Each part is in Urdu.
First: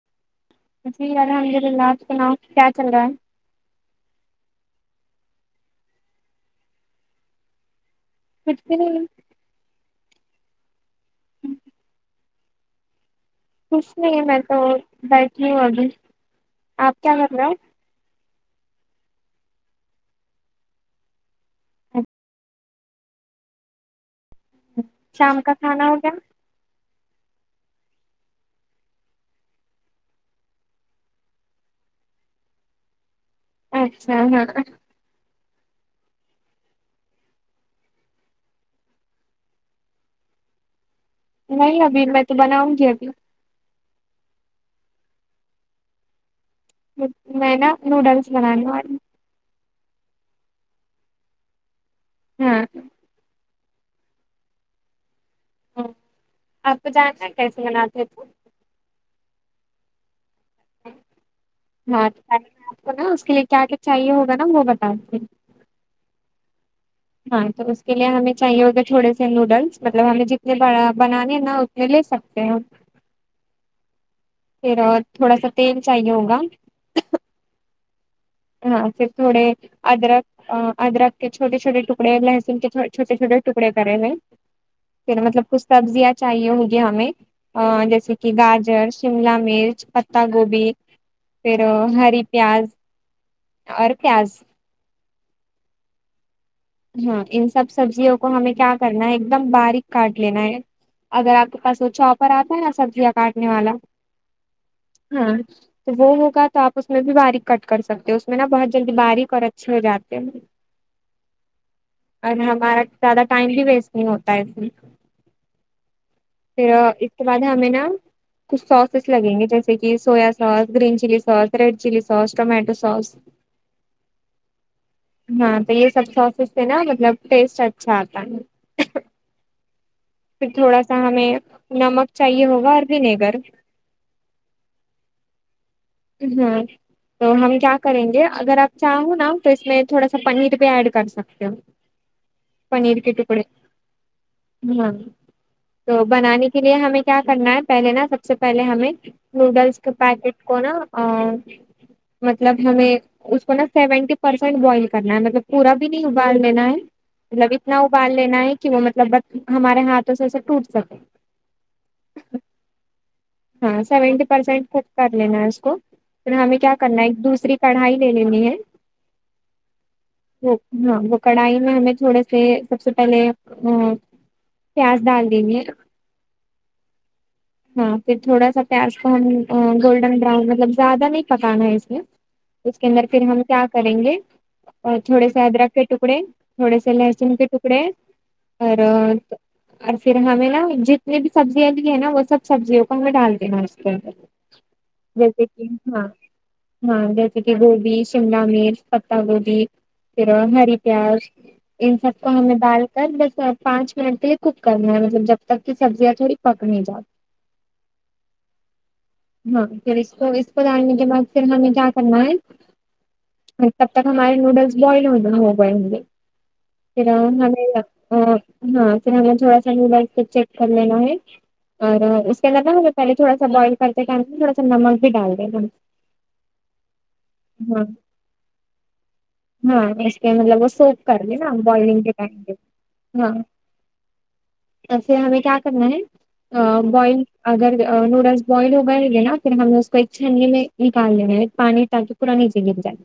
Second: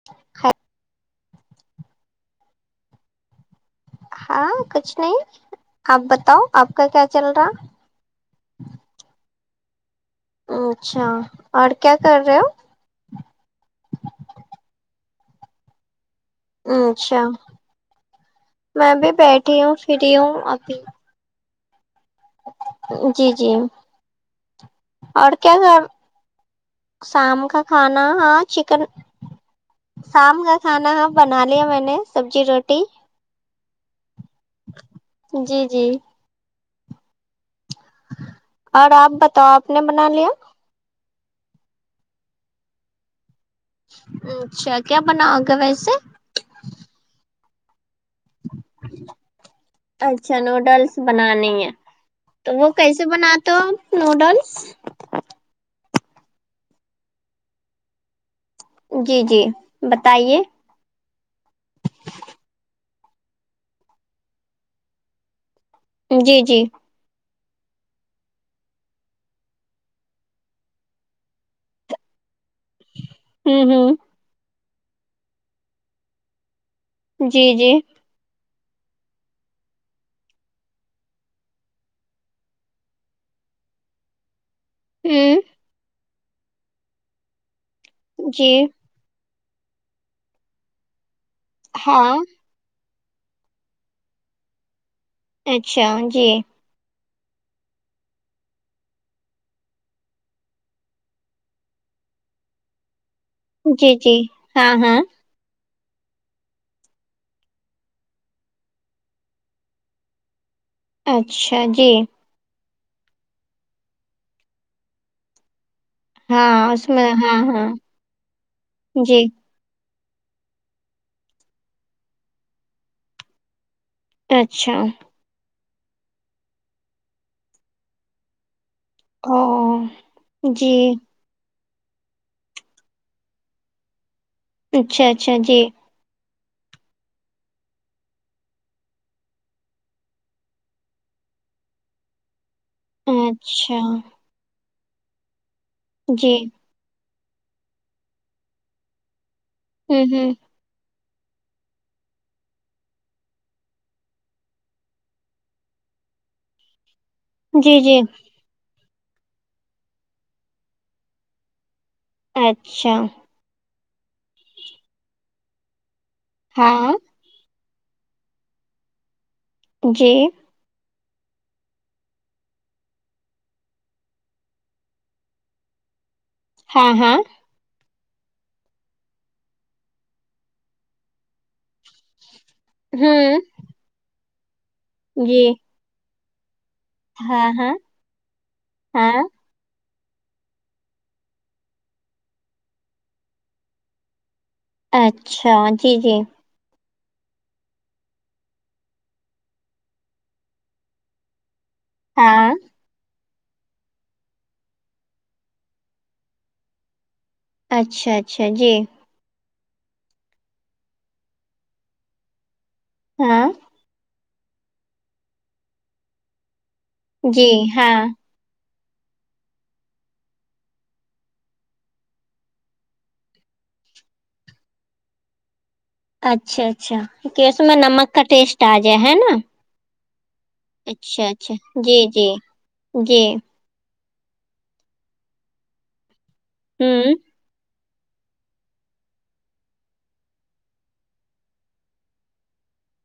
[unintelligible] جی الحمد للہ آپ سناؤ کیا چل رہا ہے ہاں کچھ نہیں آپ بتاؤ آپ کا کیا چل رہا کچھ بھی نہیں اچھا اور کیا کر رہے ہو کچھ نہیں میں تو بیٹھی ہوں ابھی آپ کیا اچھا کر رہے ہو میں بھی بیٹھی ہوں فری ہوں ابھی [unintelligible] جی جی اور شام کا کیا کھانا ہو گیا خ شام کا کھانا ہاں چکن شام کا کھانا ہاں بنا لیا میں نے سبزی روٹی اچھا ہاں جی جی اور آپ بتاؤ آپ نے بنا لیا نہیں ابھی میں تو بناؤں گی ابھی اچھا کیا بناؤ گے ویسے میں نا نوڈلس بنانے والی اچھا نوڈلس بنانی ہے تو ہاں وہ کیسے بناتے ہو آپ نوڈلس ہ آپ کو جاننا کیسے بناتے سو جی جی بتائیے ہاں آپ کو نا اس کے لیے کیا کیا چاہیے ہوگا نا وہ بتا تی جی جی ہاں تو اس کے لیے ہمیں چاہیے ہوگے تھوڑے سے نوڈلس مطلب ہمیں جتنے بنانے ہیں نا اتنے لے سکتے ہیں ہوں ہوں پھر اور تھوڑا سا تیل چاہیے ہوگا جی جی ہاں پھر تھوڑے ادرک ادرک کے چھوٹے چھوٹے ٹکڑے لہسن کے چھوٹے چھوٹے ٹکڑے کرے ہوئے پھر مطلب ہوں کچھ سبزیاں چاہیے ہوںگی ہمیں جیسے کہ جی گاجر شملہ مرچ پتتا گوبھی پھر ہاں ہری پیاز اور پیاز اچھا جی ہاں ان سب سبزیوں کو ہمیں کیا کرنا ہے ایک دم باریک کاٹ لینا ہے اگر آپ کے پاس وہ چاپر آتا ہے نا سبزیاں کاٹنے والا جی جی ہاں ہاں تو وہ ہوگا تو آ اس میں بھی باریک کٹ کر سکتے ہو اس میں نا بہت جلدی باریک اور اچھے ہو جاتے ہیں اچھا جی اور ہمارا زیادہ ٹائم بھی ویسٹ نہیں ہوتا ہے اس میں ہاں پھر میں اس کے ہاں بعد ہاں ہمیں نا کچھ سوسز جی لگیں گے جیسے جیسے کہ soya sauce green chilli sauce red chilli sauce tomato sauce اچھا ہاں تو یہ سب سوسز سے نا مطلب ٹیسٹ اچھا آتا ہے او پھر جی تھوڑا سا ہمیں نمک چاہیے ہوگا اور ونیگر اچھا اچھا جی ہاں تو ہم کیا کریں گے اگر آپ چاہو نا تو اس میں تھوڑا سا پنیر بھی ایڈ کر سکتے ہو پنیر کے ٹکڑے اچھا ہاں تو جی بنانے کی یہ ہمیں کیا کرنا ہے پہلے نا سب سے پہلے ہمیں نوڈلس کے ہوں ہوں پیکٹ کو نا مطلب ہمیں اس کو نا سیونٹی پرسینٹ بوائل کرنا ہے مطلب پورا بھی نہیں ابال لینا ہے مطلب جی اتنا جی ابال لینا ہے کہ وہ مطلب بس ہمارے ہاتھوں سے ایسے ٹوٹ سکے اچھا ہاں سیونٹی پرسینٹ کک کر لینا ہے اس کو پھر ہمیں کیا ہاں کرنا ہے ایک دوسری کڑھائی لے لینی ہے جی وہ ہاں وہ کڑھائی میں ہمیں تھوڑے سے سب سے پہلے پیاز ڈال دیں گے ہاں ہاں ہاں پھر تھوڑا سا پیاز کو ہم گولڈن براؤن مطلب زیادہ نہیں پکانا ہے اس میں اس کے اندر پھر ہوں ہم کیا کریں گے تھوڑے جی سے ادرک کے ٹکڑے تھوڑے سے لہسن ہاں کے ہاں تکڑے اور ہاں اور پھر ہمیں ناں جتنی بھی سبزیاں لی ہیں ناں وہ سب سبزیوں کو ہمیں ڈال دینا اس کے اندر [inaudible] جیسے اچھا کہ جی ہاں جی ہاں جیسے کہ گوبی شملہ مرچ پتا گوبی پھر ہری پیاز ان سب کو ہاں ہمیں دال کر بس پانچ منٹ کے لیے کک کرنا ہے مطلب جب تک کہ سبزیاں تھوڑی پک نہیں جاۓ اچھا اچھا جی ہاں پھر اس کو اس کو ڈالنے کے بعد پھر ہمیں کیا کرنا ہے ہاں تب تک ہمارے نوڈلس بوائل ہو ہو گئے ہوں گے پھر جی ہمیں ہاں ہاں پھر ہمیں تھوڑا سا نوڈلس چیک کرلینا ہے اور اس کے علاوہ ہمیں پہلے تھوڑا سا بوائل کرتے ٹائم تھوڑا سا نمک بھی ڈال دیں گے اچھا اچھا کہ اس میں نمک کا ٹیسٹ آ جائے ہے ناں ہاں اس کے مطلب وہ سوپ کرلیں ناں جی بوائلنگ کے جی ٹائم کے جی ہاں اب ہمیں کیا کرنا ہے ہوں بوائل اگر نوڈلس بوائل ہوگئے ہوگے ناں پھر ہم نے اس کو ایک چھننی میں نکال لیں گے پانی تاکہ پورا نیچے گر جائے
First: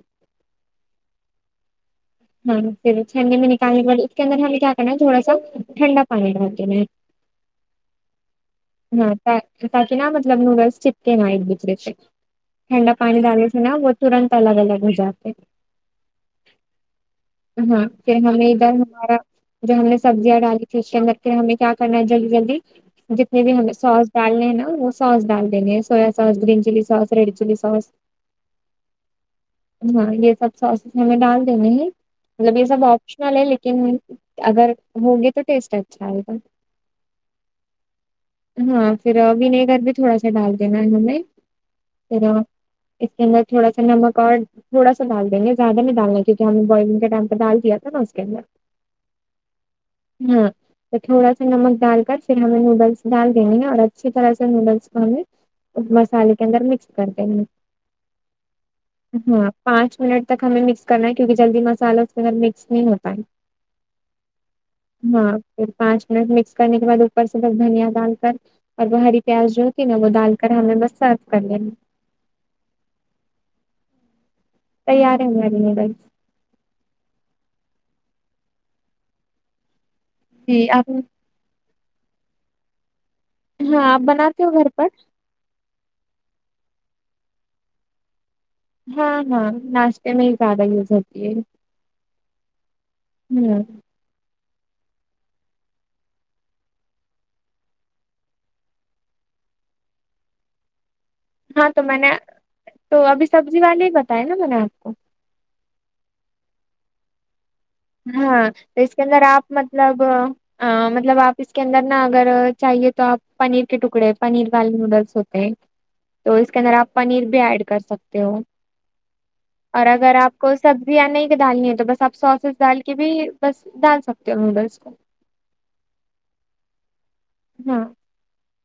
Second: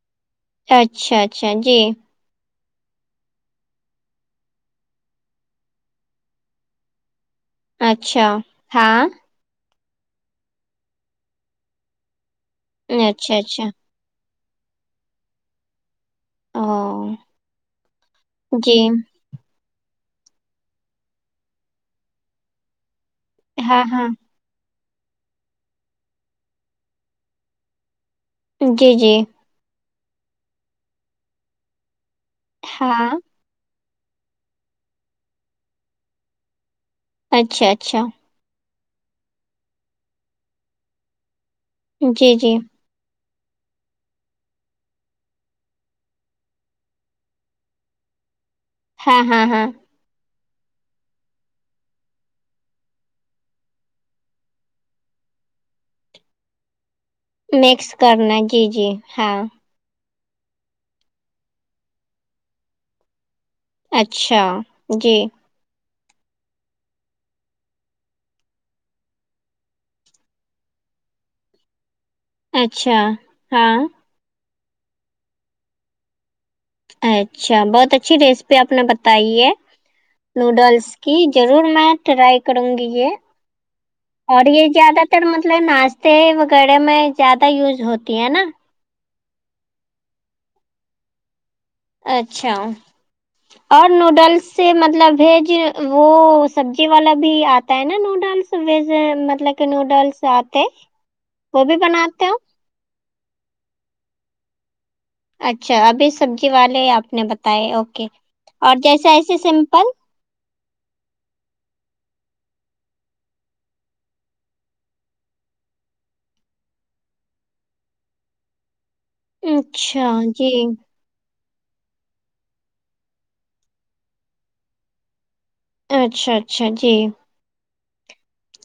اچھا اچھا جی ہاں پھر چھنی میں نکالنے کے بعد اس کے اندر ہمیں کیا کرنا ہے تھوڑا سا ٹھنڈا پانی رکھ دینا ہے [inaudible] اچھا ہاں تاکہ ناں مطلب نوڈلس چپک نہ ایک دوسرے سے ٹھنڈا پانی اچھا ڈالے سے اچھا ناں وہ ترنت الگ الگ ہو جاتے ہاں ہاں پھر ہمیں ادھر ہمارا جو ہم نے سبزیاں ڈالی تھی اس کے اندر پھر ہمیں کیا کرنا ہے جلدی جلدی جت یہ بھی ہمیں ہاں ہاں سوس ڈالنے ہیں ناں وہ سوس ڈال دیں گے soya sauce green chilli sauce red chilli sauce جی جی ہاں یہ سب سوسیز ہمیں ڈال دینے ہیں مطلب یہ سب ہاں آپشنل ہے لیکن اگر ہوگے تو ٹیسٹ اچھا آئے گا اچھا اچھا ہاں پھر ونیگر بھی تھوڑا سا ڈال دینا ہے ہمیں پھر جی جی اس کے اندر تھوڑا سا نمک اور تھوڑا سا ڈال دیں گے زیادہ نہیں ڈالنا کیونکہ ہم بوائلنگ کے ٹائم پہ ڈال دیا تھا ناں اس کے اندر ہاں ہاں ہاں ہوں تو تھوڑا سا نمک ڈال کر پھر ہمیں نوڈلس ڈال دینے ہیں اور اچھی طرح سے نوڈلس کو ہمیں مسالے کے اندر مکس کرتے ہیں مکس کرنا ہے جی جی ہاں پانچ منٹ تک ہمیں مکس کرنا ہے کیونکہ جلدی مسالہ اس کے اند مکس نہیں ہوتا ہے اچھا جی ہاں پھر پانچ منٹ مکس کرنے کے بعد اوپر سے تک دھنیا ڈال کر اور وہ ہری پیاز جو ہوتی نا وہ ڈال کر ہمیں بس سرو کر لینے اچھا ہاں تیار ہے ہمارے نوڈلس اچھا بہت اچھی ریسیپی آپ نے بتائی ہے جی نوڈلس آپ کی ضرور میں ٹرائی کروں گی یہ ہاں آپ بناتے اور ہو یہ گھر پر زیادہ تر مطلب ناشتے وغیرہ میں زیادہ یوز ہوتی ہے نا ہاں ہاں ناشتے میں ہی زیادہ یوز ہوتی ہے اچھا ہ اور نوڈلس سے مطلب ویج وہ سبزی والا بھی آتا ہے نا نوڈلس ویج مطلب نوڈلس آتے وہ ہاں بھی تو میں نے بناتے ہو تو ابھی سبزی والے ہی بتائے نا میں نے آپ کو اچھا ابھی سبزی والے آپ نے بتائے اک ہاں تو اس کے اندر آپ مطلب آں مطلب آپ اس کے اندر نا اگر چاہیے تو آپ پنیر کے ٹکڑے پنیر والے نوڈلس ہوتے ہیں تو اس کے اندر آپ پنیر بھی ایڈ کر سکتے ہو اور اچھا اگر آپ جی کو سبزیاں نہیں ڈالنی ہے تو بس آپ سوسز ڈال کے بھی بس ڈال سکتے ہو نوڈلس کو اچھا اچھا جی ہاں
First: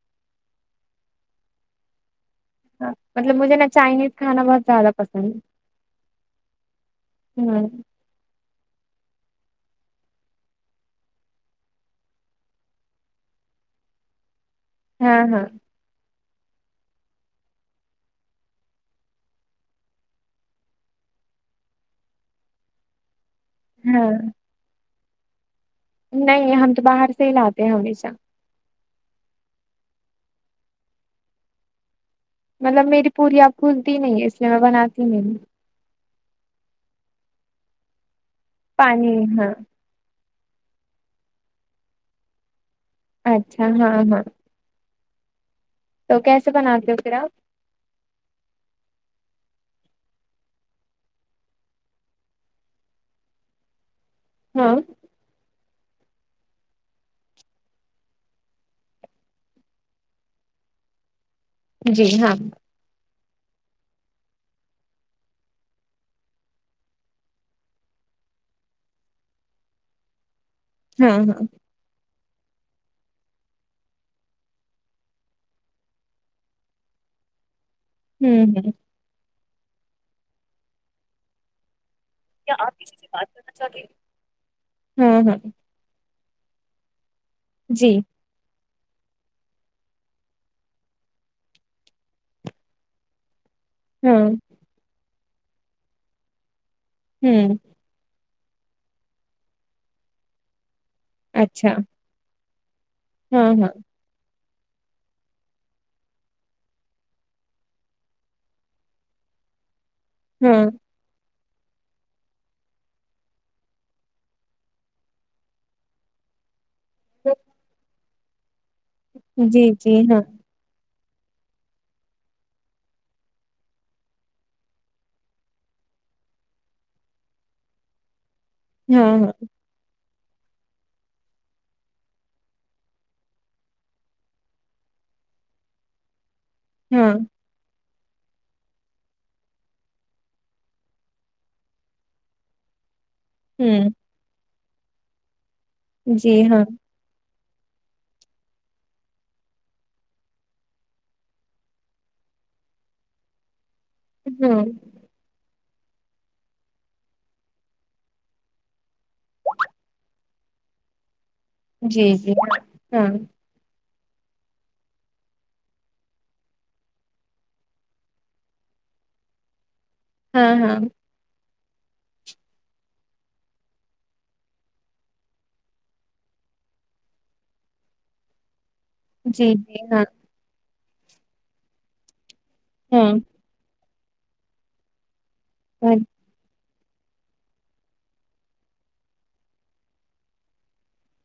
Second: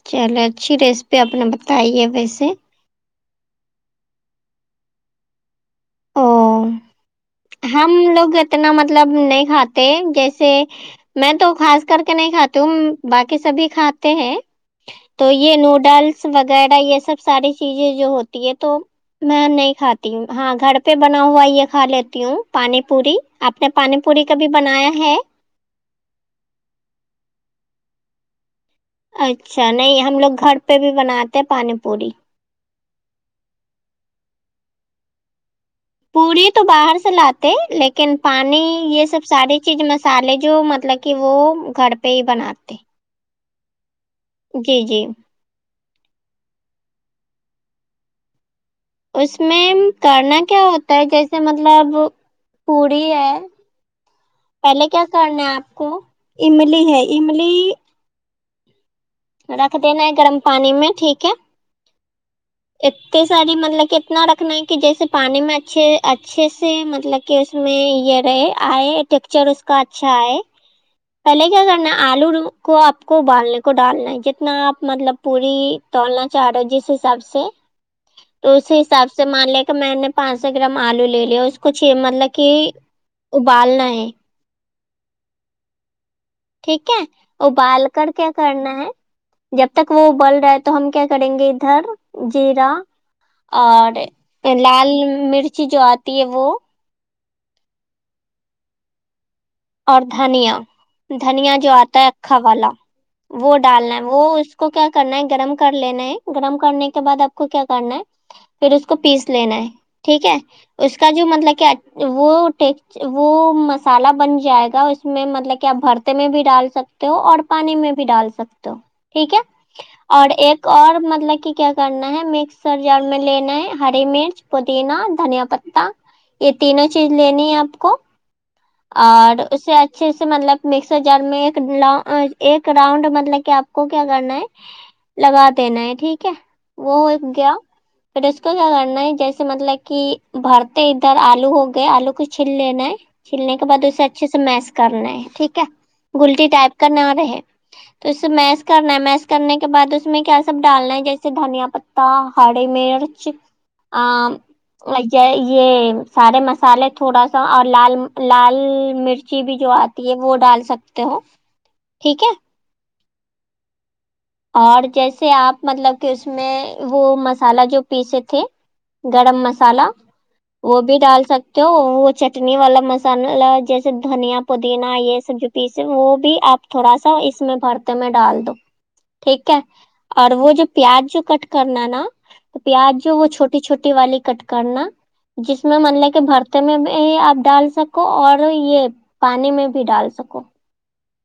چلو اچھی ریسیپی اپنا بتائی ہے ویسے ہ مطلب مجھے نا چائنیز کھانا بہت زیادہ پسند اور ہے ہم لوگ اتنا مطلب نہیں کھاتے جیسے میں تو خاص کر کے نہیں کھاتی ہوں باقی سبھی کھاتے ہیں ہاں تو ہاں یہ نوڈل س وغیرہ یہ سب ساری چیزیں جو ہوتی ہے تو میں نہیں کھاتی ہوں ہاں گھر پہ بنا ہوا یہ کھا لیتی ہوں پانی پوری آپ نے پانی ہاں پوری کبھی بنایا ہے نہیں ہم تو باہر سے ہی لاتے ہیں ہمیشہ اچھا نہیں ہم لوگ گھر پہ بھی بناتے ہیں پانی پوری مطلب میری پوری پھلتی نہیں ہے اس لیے میں بناتی نہیںی پوری تو باہر سے لاتے لیکن پانی یہ پانی سب ہاں ساری چیز مس سالے جو مطلب کہ وہ گھر پہ ہی بناتے اچھا ہاں ہاں جی جی تو کیسے بناتے ہو پھر آپ اس میں کرنا کیا ہوتا ہے جیسے مطلب پوڑی ہے ہاں پہلے کیا کرنا ہے آپ کو املی ہے املی رکھ دینا ہے گرم پانی میں ٹھیک ہے جی ہاں اتنی ساری مطلب کہ اتنا رکھنا ہے کہ جیسے پانی میں اچھے اچھے سے مطلب کہ اس میں یہ رہے آئے ٹیکسچر اس کا اچھا آے ہاں ہاں پہلے کیا کرنا آلو رو کو آپ کو ابالنے کو ڈالنا جتنا آپ مطلب پوری تولنا چاہ رہے ہو جس حساب سے سے ہوں تو ہ اسی حساب سے مان لیں کہ میں نے پانچ سو گرام آلو لے لیا اس کو چ مطلب کہ کیا آپ کسی سے بات کرنا چاہتے ابالنا ہیں ہے ہاں ہاں ٹھیک ہے ابال جی کر کیا کرنا ہے جب تک وہ ابل رہا ہے تو ہم کیا کریں گے ادھر جیرا اور ہاں لال مرچی جو آتی ہے وہ ہم اور دھنیا دھنیا جو اچھا اتا ہے کھا والا ہاں وہ ہاں ڈالنا وہ اس کو کیا کرنا ہے گرم کر لینا ہے گرم کرنے کے بعد اپ کو کیا کرنا ہے پھر اس کو پیس لینا ہے ٹھیک ہے ہاں اس کا جو مطلب کہ وہ [unintelligible] ٹ وہ مسالہ بن جائے گا اس میں مطلب کہ اپ بھرتے میں بھی ڈال سکتے ہو اور پانی میں بھی ڈال سکتے ہو ٹھیک ہے جی جی ہاں اور ایک اور مطلب کہ کیا کرنا ہے مکسر جار میں لینا ہے ہری مرچ پودینا دھنیا پت تا یہ تینوں چیز لینی ہے اپ کو ہاں ہاں اور اس سے اچھے سے مطلب مکسر جار میں ایک راؤنڈ مطلب کہ اپ کو کیا کرنا ہے لگا دینا ہے ٹھیک ہے وہ ہاں ہو گیا پھر اس کو کیا کرنا ہے جیسے مطلب کہ بھرتے ادھر الو ہو گیا الو کو چھیل لینا ہے چھلنے کے بعد ہوں اسے اچھے سے میش کرنا ہے ٹھیک ہے جی گلٹی ہاں ٹائپ کا نہ رہے تو اسے میش کرنا ہے میش کرنے کے بعد اس میں کیا ساب لپڈالنا ہے جیسے دھنیا پ ت ہاڑے میرر چ ہاں ا یہ یہ سارے مسالے تھوڑا سا اور لال لال مرچی بھی جو اتی ہے وہ ڈال سکتے ہو جی ٹھیک ہے جی ہم اور جیسے اپ مطلب کس میں وہ مسالہ جو پیسے تھے گرم مسالہ ہاں ہاں وہ بھی ڈال سک تو وہ چٹنی والا مسالہ جیسے دھنیا پودینا یہ سب جو پیسے وہ بھی اپ تھوڑا سا اس میں بھرتے میں ڈال دو ٹھیک جی ہے جی ہاں اور وہ جو پیاز جو کٹ کرنا نا پیاز ہاں وہ چھو چھوٹی چھٹی والی کٹ کرنا جس میں من ل کہ بھر میں اپ ڈال سکو اور یہ پانی میں بھی ڈال سکو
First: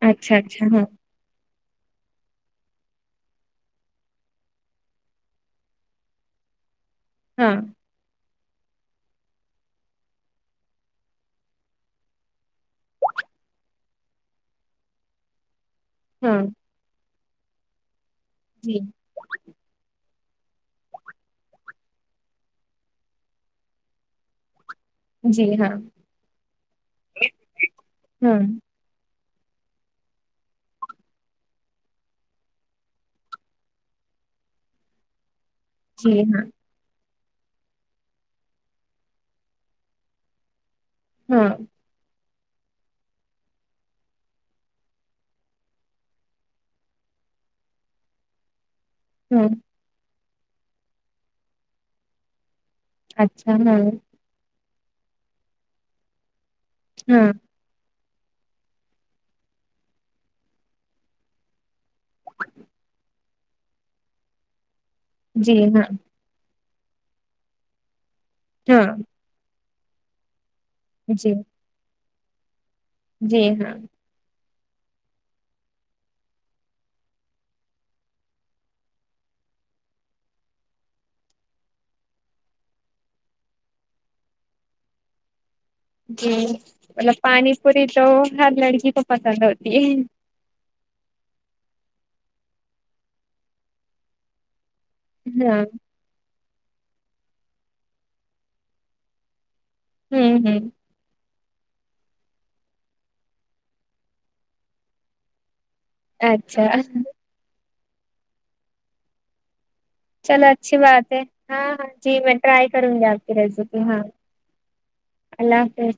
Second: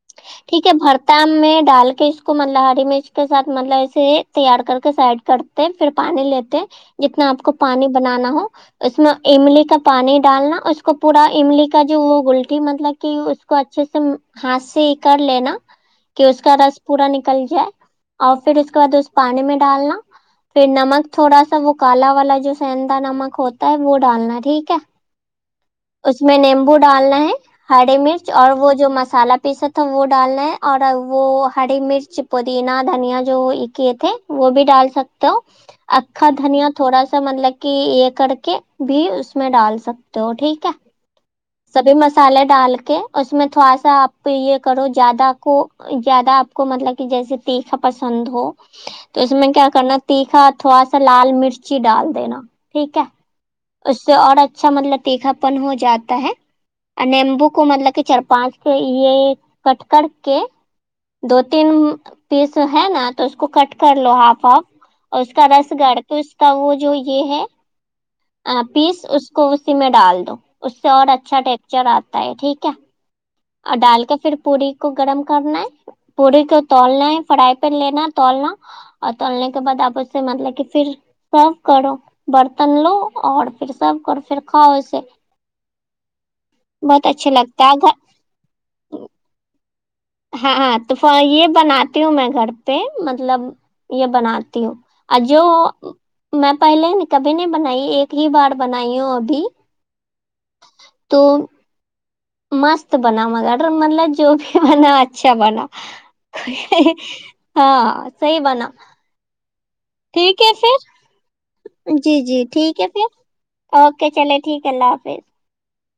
اچھا اچھا ٹھیک ہے ہاں بر بتام میں ڈال کے اس کو مطلب ہری مرچ کے ساتھ مطلب اسے تیار کر کے سائڈ کر پھر پانی لیتے ہیں جتنا اپ ہاں کو پانی بنانا ہو اس میں املی کا پانی ڈالنا اس کو پورا املی کا جو وہ گلٹی مطلب کہ اس اس کو اچھے سے ہاس کر لینا کہ اس ہاں کا رس پورا نکل جائے اور پھر اس جی کا دس پانی میں ڈالنا پھر نمک تھوڑا سا وہ کالا والا جو سندا نمک ہوتا ہے وہ ڈالنا ہے ٹھیک ہے جی ہاں اس میں نیمبو ڈالنا ہے ہری مرچ ہاں اور وہ جو مسالہ پیستا تو وہ ڈالنا ہے اور وہ ہری مرچ پودینہ دھنیا جو کیے تھے وہ بھی ڈال سک تو جی اکھا ہاں دھنیہ تھوڑا سا مطلب کہ یہ کر کے بھی اس میں ڈال سکتے ہو ٹھیک ہے ہم سبھی مسالے ڈال کے اس میں تھوڑا سا اپ یہ کرو زیادہ کو زیادہ اپ کو مطلب کہ جیسے تیکھا پسند ہو تو اس ہاں میں کیا کرنا تیکھا تھوڑا سا لال مرچی ڈال دینا ٹھیک ہے اچھا ہاں اس سے اور اچھا مطلب تیکھا پن ہو جاتا ہے اور ہاں نیمبو کو مطلب کہ چار پانچ یہ کٹ کر کے دو تین پیس ہے نا تو اس کو کٹ کر لو ہاف ہاف اور اس کا جی رس ہاں گڑھ تو اس کا وہ جو یہ ہے ہاں اپس اس اس کو اسی میں ڈال دو اس سے اور جی اچھا ٹیکسچر اتا ہے ٹھیک ہے جی ہاں اور ڈال کے پھر پوری کو گرم کرنا ہے پوری کو تولنا ہے فرائی پین لینا تولنا اور تولنے کے بعد اپ اس سے مطلب کہ پھر سرب کرو برتن لو اور پھر سرب کرو پھر کھاؤ اسے جی بہت مطلب اچھا پانی لگتا ہے پوری گھر تو ہر لڑکی کو پسند ہوتی ہے ہاں ہاں تو یہ بناتی ہوں میں گھر پہ مطلب یہ بناتی ہوں جو ہاں میں پہلے کبھی نہیں بنائی ایک ہی بار بنائی ہوں ابھی ہوں ہوں تو مست بنا مگر مطلب جو بھی بنا اچھا بنا اچھا ہاں صحیح بنا ٹھیک چلو ہے پھر اچھی بات ہے ہاں ہاں جی میں ٹرائی ٹھیک ہے کروں پھر گی آپ کی ریسیپی ہاں اوکے چلے ٹھیک ہے اللہ حافظ اللہ حافظ